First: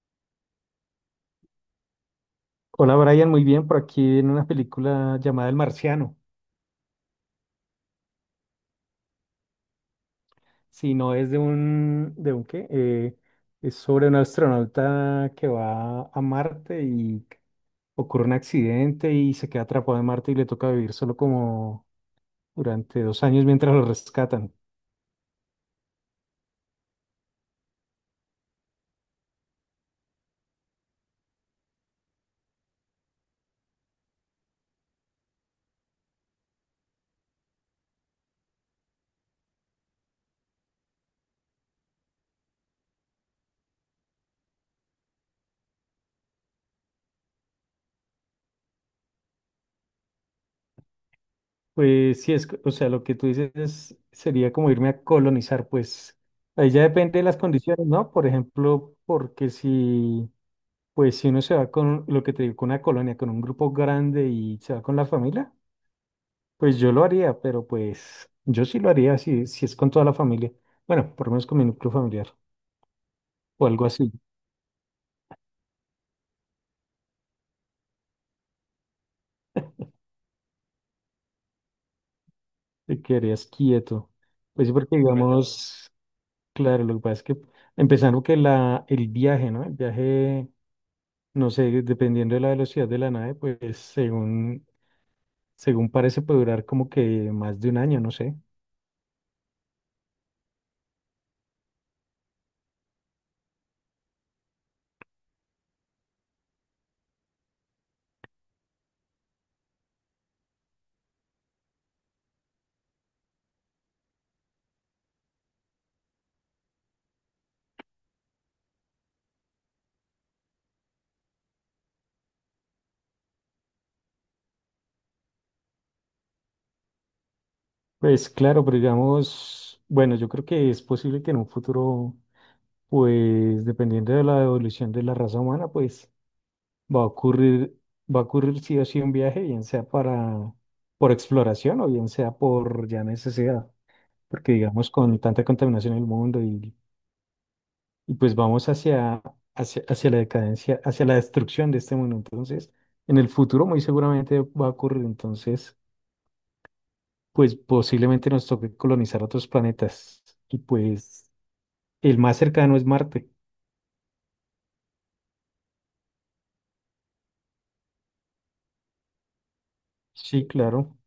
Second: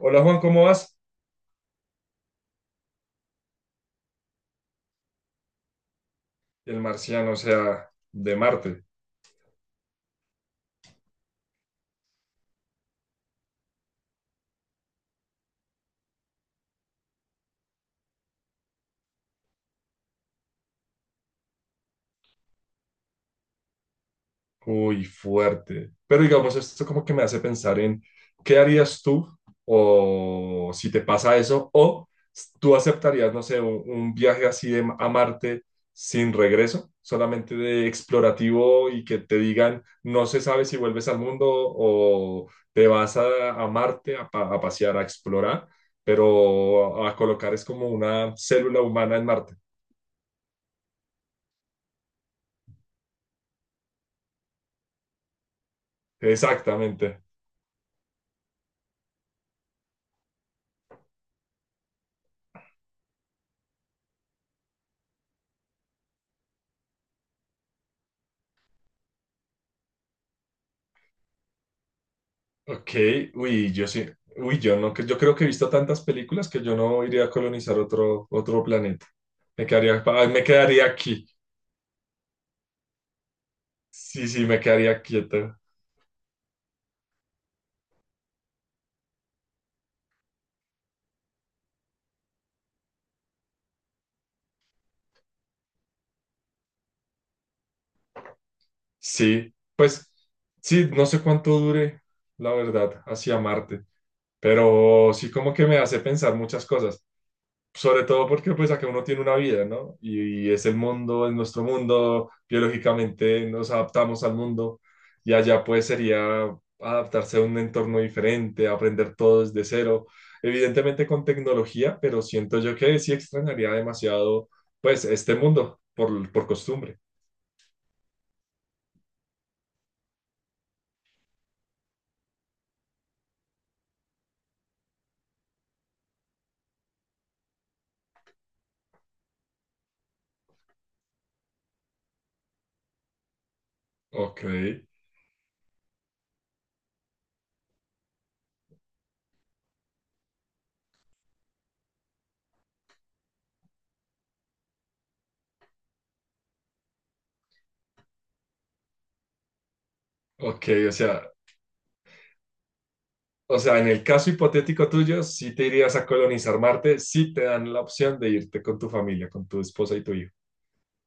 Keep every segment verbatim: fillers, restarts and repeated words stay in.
Hola Juan, ¿cómo vas? Hola Brian, muy bien, por aquí en una película llamada El Marciano. El marciano, o sea, de Marte. Si no es de un, ¿de un qué? Eh, es sobre un astronauta que va a Marte y ocurre un accidente y se queda atrapado en Marte y le toca vivir solo como durante dos años mientras lo rescatan. Uy, fuerte. Pero digamos, esto como que me hace pensar en qué harías tú o si te pasa eso o tú aceptarías, no sé, un, un viaje así de, a Marte sin regreso, solamente de explorativo y que te digan, no se sabe si vuelves al mundo o te vas a, a Marte a pa- a pasear, a explorar, pero a a colocar es como una célula humana en Marte. Pues sí, es, c- o sea, lo que tú dices es- sería como irme a colonizar, pues ahí ya depende Exactamente. de las condiciones, ¿no? Por ejemplo, porque si pues si uno se va con lo que te digo, con una colonia, con un grupo grande y se va con la familia, pues yo lo haría, pero pues yo sí lo haría si, si es con toda la familia. Bueno, por lo menos con mi núcleo familiar Ok, o uy, algo yo sí, así, uy, yo no, que- yo creo que he visto tantas películas que yo no iría a colonizar otro, otro planeta. Me quedaría, ah, me quedaría aquí. te quedarías quieto. Sí, sí, me Pues sí, porque quedaría quieta. digamos, claro, lo que pasa es que empezando que la, el viaje, ¿no? El viaje, no sé, dependiendo de la velocidad de la nave, pues según, según parece puede durar como que más de un año, no sé. Sí, pues, sí, no sé cuánto dure, la verdad, hacia Marte, pero sí como que me hace pensar muchas cosas. Sobre todo porque pues acá uno tiene una vida, ¿no? Y, y es el mundo, es nuestro mundo, biológicamente nos adaptamos al mundo y allá pues sería adaptarse a un entorno diferente, aprender todo desde cero, evidentemente con tecnología, pero siento yo que sí extrañaría demasiado pues este mundo por, por costumbre. Pues claro, pero digamos, bueno, yo creo que es posible que en un futuro, pues dependiendo de la evolución de la raza humana, pues va a ocurrir, va a ocurrir sí o sí un viaje, bien sea para, por exploración o bien sea por ya necesidad, Ok, porque digamos con tanta contaminación en el mundo y, y pues vamos hacia, hacia, hacia la decadencia, hacia la destrucción de este mundo. Entonces, en el futuro muy seguramente va a ocurrir, entonces, pues posiblemente nos toque colonizar otros planetas y ok, o sea, pues... El más cercano es Marte. o sea, en el caso hipotético tuyo, si te irías a colonizar Marte, si te dan la opción de irte con tu familia, con tu esposa y tu hijo. Sí, claro.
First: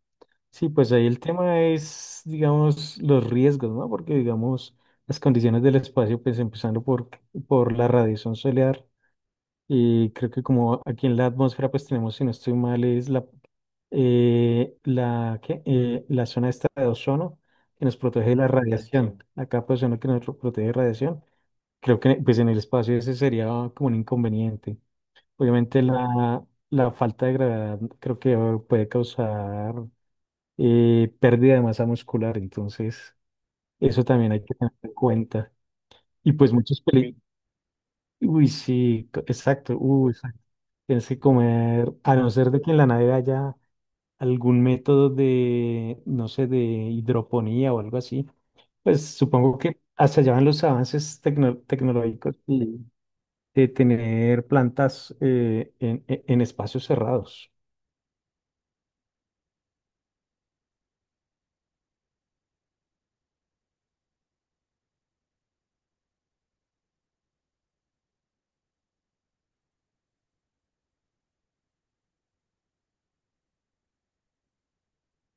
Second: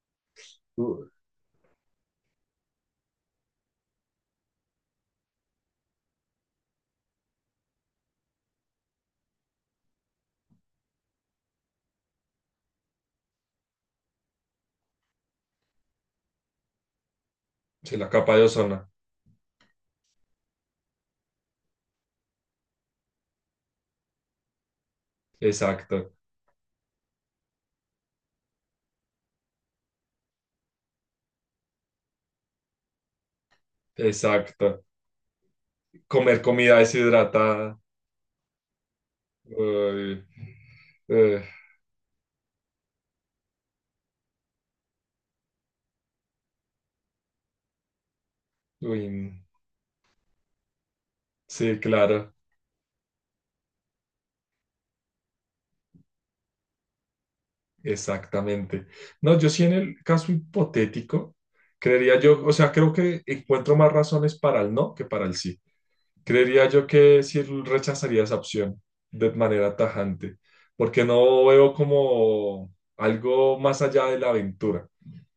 Sí, pues Uh, ahí el tema es, digamos, los riesgos, ¿no? Porque, digamos, las condiciones del espacio, pues empezando por, por la radiación solar, y creo que como aquí en la atmósfera, pues tenemos, si no estoy mal, es la, eh, la, ¿qué? Eh, la zona esta de ozono que nos Sí, la protege de capa de la ozono. radiación, la capa de ozono que nos protege de radiación. Creo que pues en el espacio ese sería como un inconveniente. Obviamente Exacto, la, la falta de gravedad creo que puede causar eh, pérdida de masa muscular, entonces eso también hay que tener exacto. en cuenta. Y Comer pues muchos comida peligros. deshidratada. Uy, sí, co- exacto, uy, Uy, exacto. Tienes que eh, comer, a no ser de que en la nave haya algún método de, no sé, de hidroponía o algo así, pues uy, mm, supongo que hasta allá van los avances tecno- sí, claro, tecnológicos y de tener plantas eh, en en- en espacios cerrados. exactamente. No, yo sí en el caso hipotético, creería yo, o sea, creo que encuentro más razones para el no que para el sí. Creería yo que sí rechazaría esa opción de manera tajante, porque no veo como algo más allá de la aventura.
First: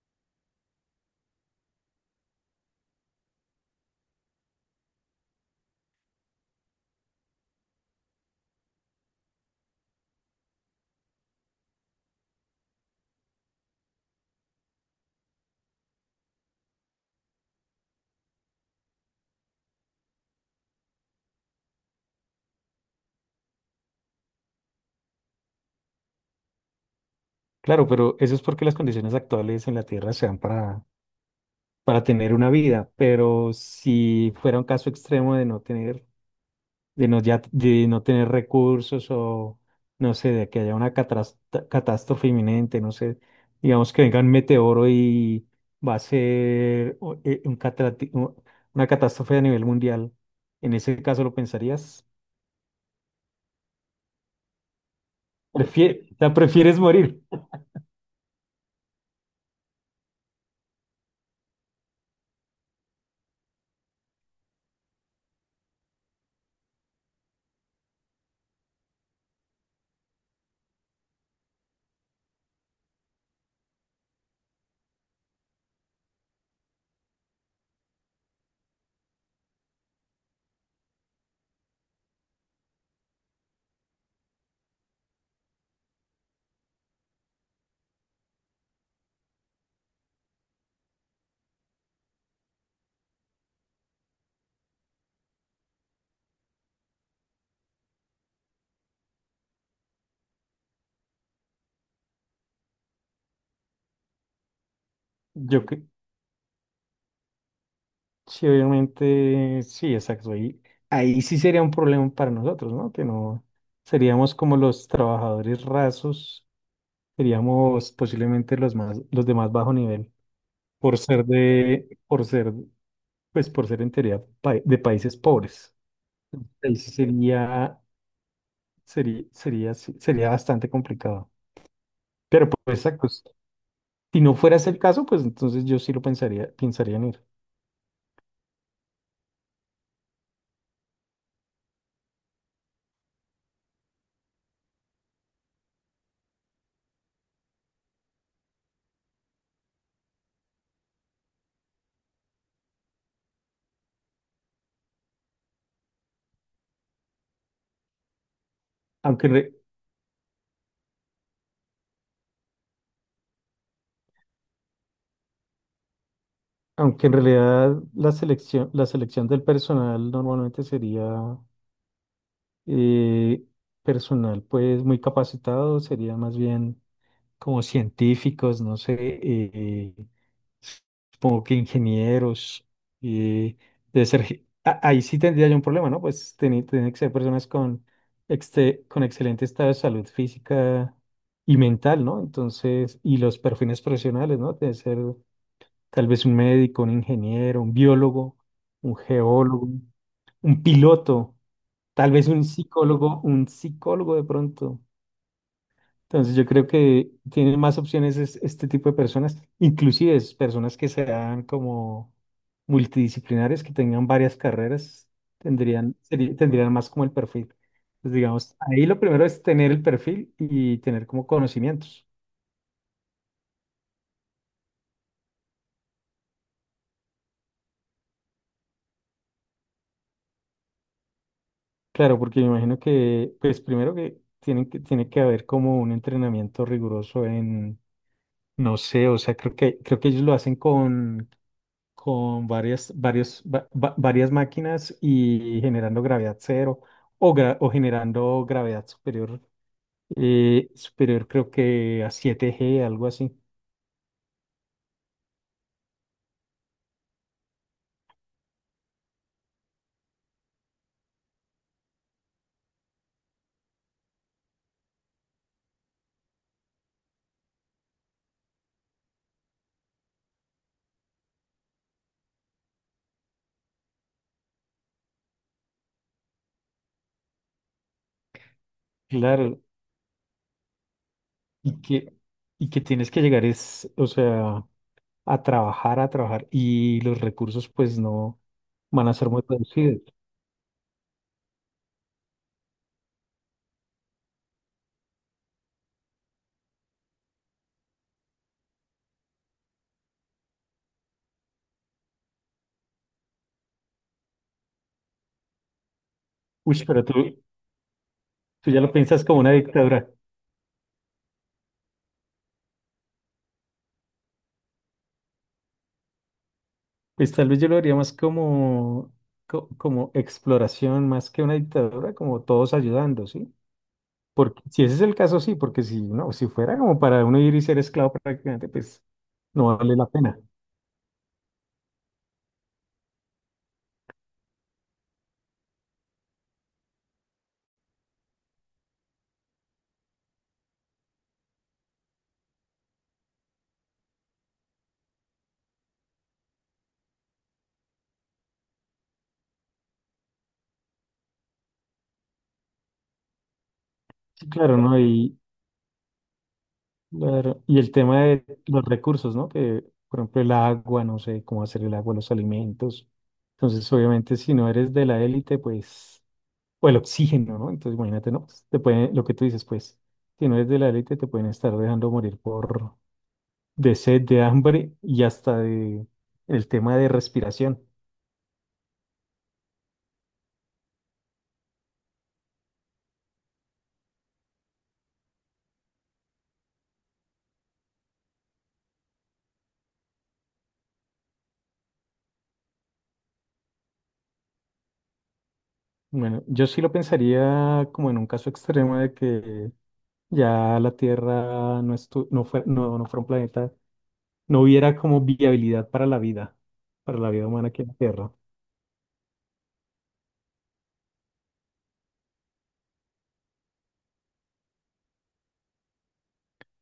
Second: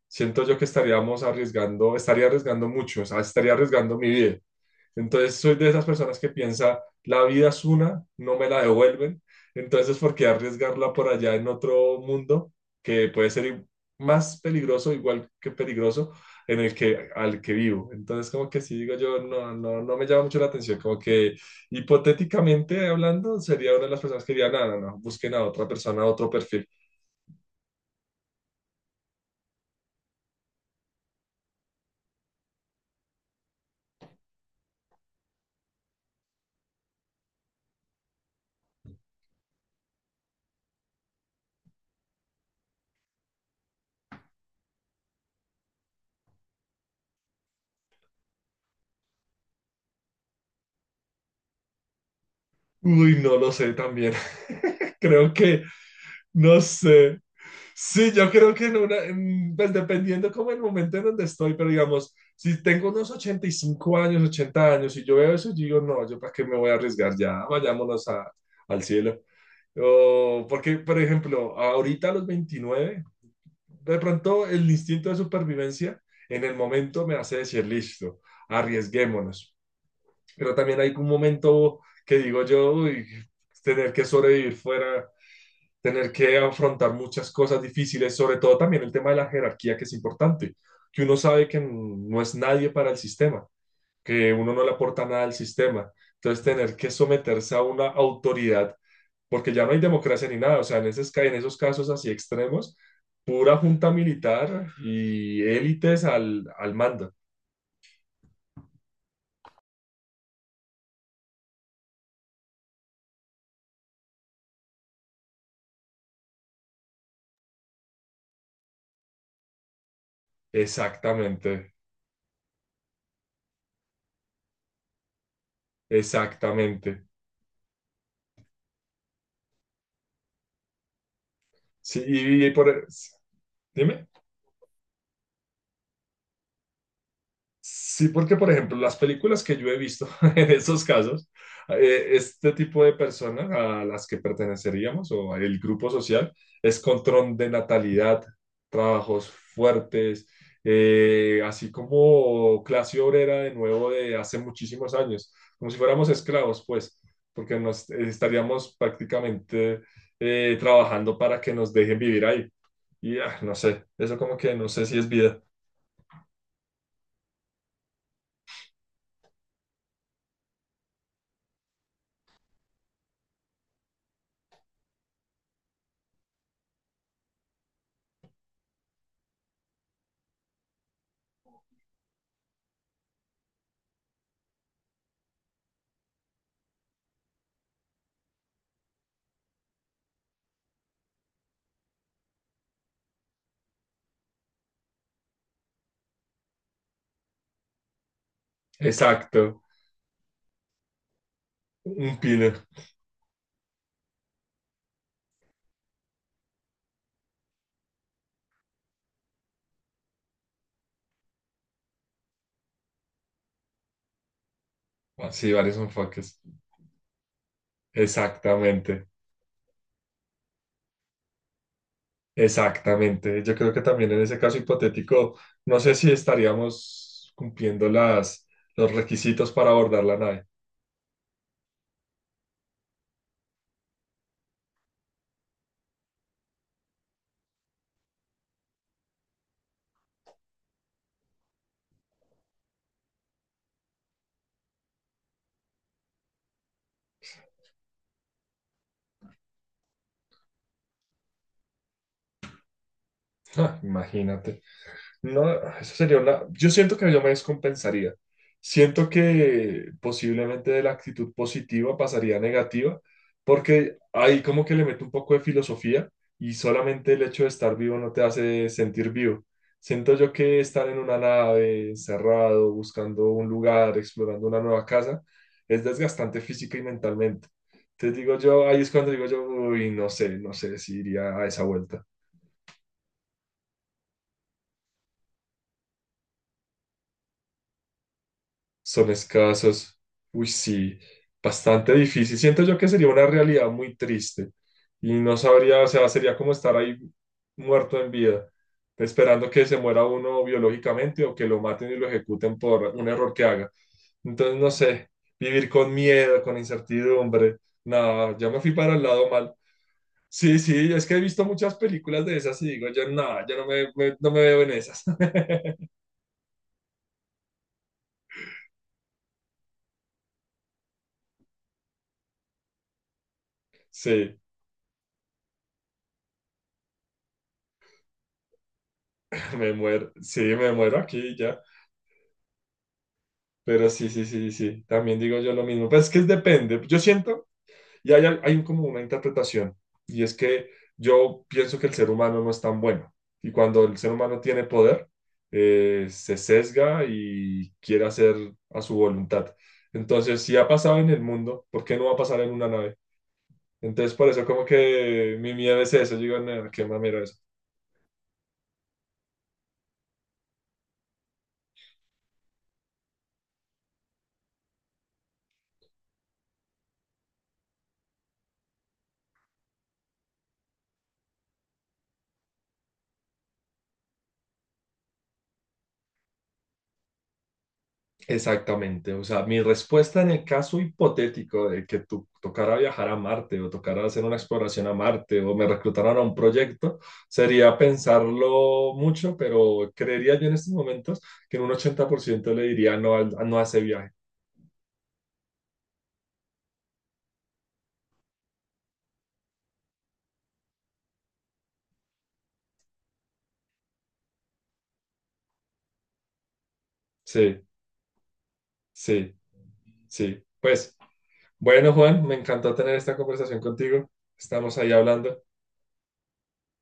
Siento yo que estaríamos arriesgando, estaría arriesgando mucho, o sea, estaría arriesgando mi vida. Entonces soy de esas personas que piensa, la vida es una, no me la devuelven, entonces ¿por qué arriesgarla por allá en otro mundo que puede ser i- más peligroso, igual que peligroso, en el que al que vivo? Entonces como que sí digo yo, no, no, no me llama mucho la atención, como que hipotéticamente hablando sería una de las personas que diría, no, no, no, busquen a otra persona, a otro perfil. Claro, pero eso es porque las condiciones actuales en la Tierra se dan para, para tener una vida, pero si fuera un caso extremo de no tener, de no, ya, de no tener recursos o, no sé, de que haya una catras- catástrofe inminente, no sé, digamos que venga un meteoro y va a ser o- eh, un catrati- u- una catástrofe a nivel mundial, en ese caso lo pensarías, Uy, no lo sé también. Creo que Prefie- o sea, No prefieres sé. morir. Sí, yo creo que en una, en- pues dependiendo como el momento en donde estoy, pero digamos, si tengo unos ochenta y cinco años, ochenta años y yo veo eso, yo digo, no, yo para qué me voy a arriesgar ya, vayámonos a- al cielo. O porque, por ejemplo, ahorita a los veintinueve de pronto el instinto de supervivencia en el momento me hace decir, listo, arriesguémonos. Pero también hay un momento que digo yo, uy, tener que sobrevivir fuera tener que afrontar muchas cosas difíciles, sobre todo también el tema de la jerarquía, que es importante, que uno sabe que no es nadie para el sistema, que uno no le aporta nada al sistema. Entonces, tener que someterse a una autoridad, porque ya no hay democracia ni nada, o sea, en, esos, en esos casos así extremos, pura junta militar y Yo, cre- élites al, al mando. Sí, obviamente, sí, exacto. Ahí, ahí sí sería un problema para nosotros, ¿no? Que no seríamos como los trabajadores rasos, seríamos posiblemente los más, los de más bajo nivel, por ser Exactamente, de, por ser, pues por ser en teoría pa- de países pobres. Ahí sí exactamente. sería, sería, sería, sí, sería bastante complicado. Sí, y, Pero y pues por. exacto, Dime. si no fuera ese el caso, pues entonces yo sí lo pensaría, pensaría en ir. Sí, porque por ejemplo, las películas que yo he visto en esos casos, eh, este tipo de personas a las que perteneceríamos o el grupo social es control de natalidad, trabajos fuertes, eh, así como clase obrera de nuevo de hace muchísimos años, como si fuéramos esclavos, pues, porque nos estaríamos Aunque, re- prácticamente eh, trabajando para que nos dejen vivir ahí. Y ah, no sé, eso como que no sé si es vida. Aunque en realidad la selección, la selección del personal normalmente sería eh, personal pues muy capacitado, sería más bien como científicos, no sé, eh, supongo que ingenieros, eh, debe ser ge- a- ahí sí tendría yo un problema, ¿no? Pues tiene, tiene que ser personas con, exte- con excelente estado de salud física y mental, ¿no? Entonces, y los perfiles profesionales, ¿no? Debe ser tal vez un médico, un ingeniero, un biólogo, un Exacto, geólogo, un piloto, tal un vez un pino. psicólogo, un psicólogo de pronto. Entonces yo creo que tienen más opciones es- este tipo de personas, inclusive es personas que sean como multidisciplinares, que tengan varias carreras, Ah, sí, varios tendrían, seri- enfoques. tendrían más como el perfil. Pues digamos, ahí Exactamente, lo primero es tener el perfil y tener como conocimientos. exactamente. Yo creo que también en ese caso hipotético, no sé si estaríamos cumpliendo las, los requisitos para abordar la nave. Claro, porque me imagino que, pues primero que tienen que, tiene que haber como un entrenamiento riguroso en, no sé, o sea, creo que, creo que ellos lo hacen con, con varias, varios, va- va- varias máquinas y generando gravedad cero o, gra- o generando gravedad superior, eh, superior creo que a siete G, algo así. Ja, imagínate. No, eso sería una. Yo siento que yo me descompensaría. Siento que posiblemente de la actitud positiva pasaría a negativa, porque ahí como que le meto un poco de filosofía y solamente el hecho de estar vivo no te hace sentir vivo. Siento yo que estar en una nave, encerrado, buscando un lugar, explorando una nueva casa, es desgastante física y mentalmente. Entonces digo yo, ahí es cuando digo yo, Claro, uy, no sé, no sé si iría a esa y vuelta. que, y que tienes que llegar es, o sea, a trabajar, a trabajar y los recursos pues no van Son a ser muy escasos. reducidos. Uy, sí, bastante difícil. Siento yo que sería una realidad muy triste y no sabría, o sea, sería como estar ahí muerto en vida, esperando que se muera uno biológicamente o que lo maten y lo ejecuten por un error que haga. Entonces, no sé, vivir con miedo, con Uy, pero tú, incertidumbre, nada, ya me fui tú ya lo para el piensas lado como una mal. dictadura. Sí, sí, es que he visto muchas películas de esas y digo, yo nada, yo no me, me- no me veo en esas. Pues tal vez yo lo haría más como, co- como exploración, más que una dictadura, como todos ayudando, ¿sí? Sí, Porque si ese es el caso, sí, porque si no, si fuera como para uno ir y ser esclavo prácticamente, pues me no vale la muero, pena. sí, me muero aquí ya. Pero sí, sí, sí, sí, también digo yo lo mismo. Pues es que es depende. Yo siento, y hay, al- hay como una interpretación, y es que yo pienso que el ser humano no es tan bueno. Y cuando el ser humano tiene poder, eh, se sesga y quiere hacer a su voluntad. Entonces, si ha pasado en el mundo, ¿por qué no va a pasar en una nave? Entonces, por eso Sí, como claro, ¿no? que Y, mi miedo es eso. Yo digo, no, qué mamera eso. claro, y el tema de los recursos, ¿no? Que, por ejemplo, el agua, no sé cómo hacer el agua, los alimentos. Entonces, obviamente, si no eres de la élite, pues. O el oxígeno, ¿no? Entonces, imagínate, ¿no? Pues, te pueden, lo que tú dices, pues, si no eres de la élite, te pueden estar dejando morir por de sed, de hambre y hasta de el tema de respiración. Exactamente, o sea, mi respuesta en el caso hipotético de que tú tocara viajar a Marte o tocara hacer una exploración a Marte o me reclutaran a un proyecto sería pensarlo mucho, pero creería yo en estos momentos que en un ochenta por ciento le diría no, al- no a ese viaje. Bueno, yo sí lo pensaría como en un caso extremo de que ya la Tierra no, estu- no, fue- no, no fuera un planeta, no hubiera como viabilidad para la vida, para la vida Sí, humana aquí en la Tierra. sí, sí. Pues bueno, Juan, me encantó tener esta conversación contigo. Estamos ahí hablando.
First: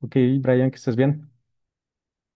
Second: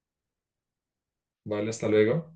Ok, Brian, que estés bien. Vale, hasta luego.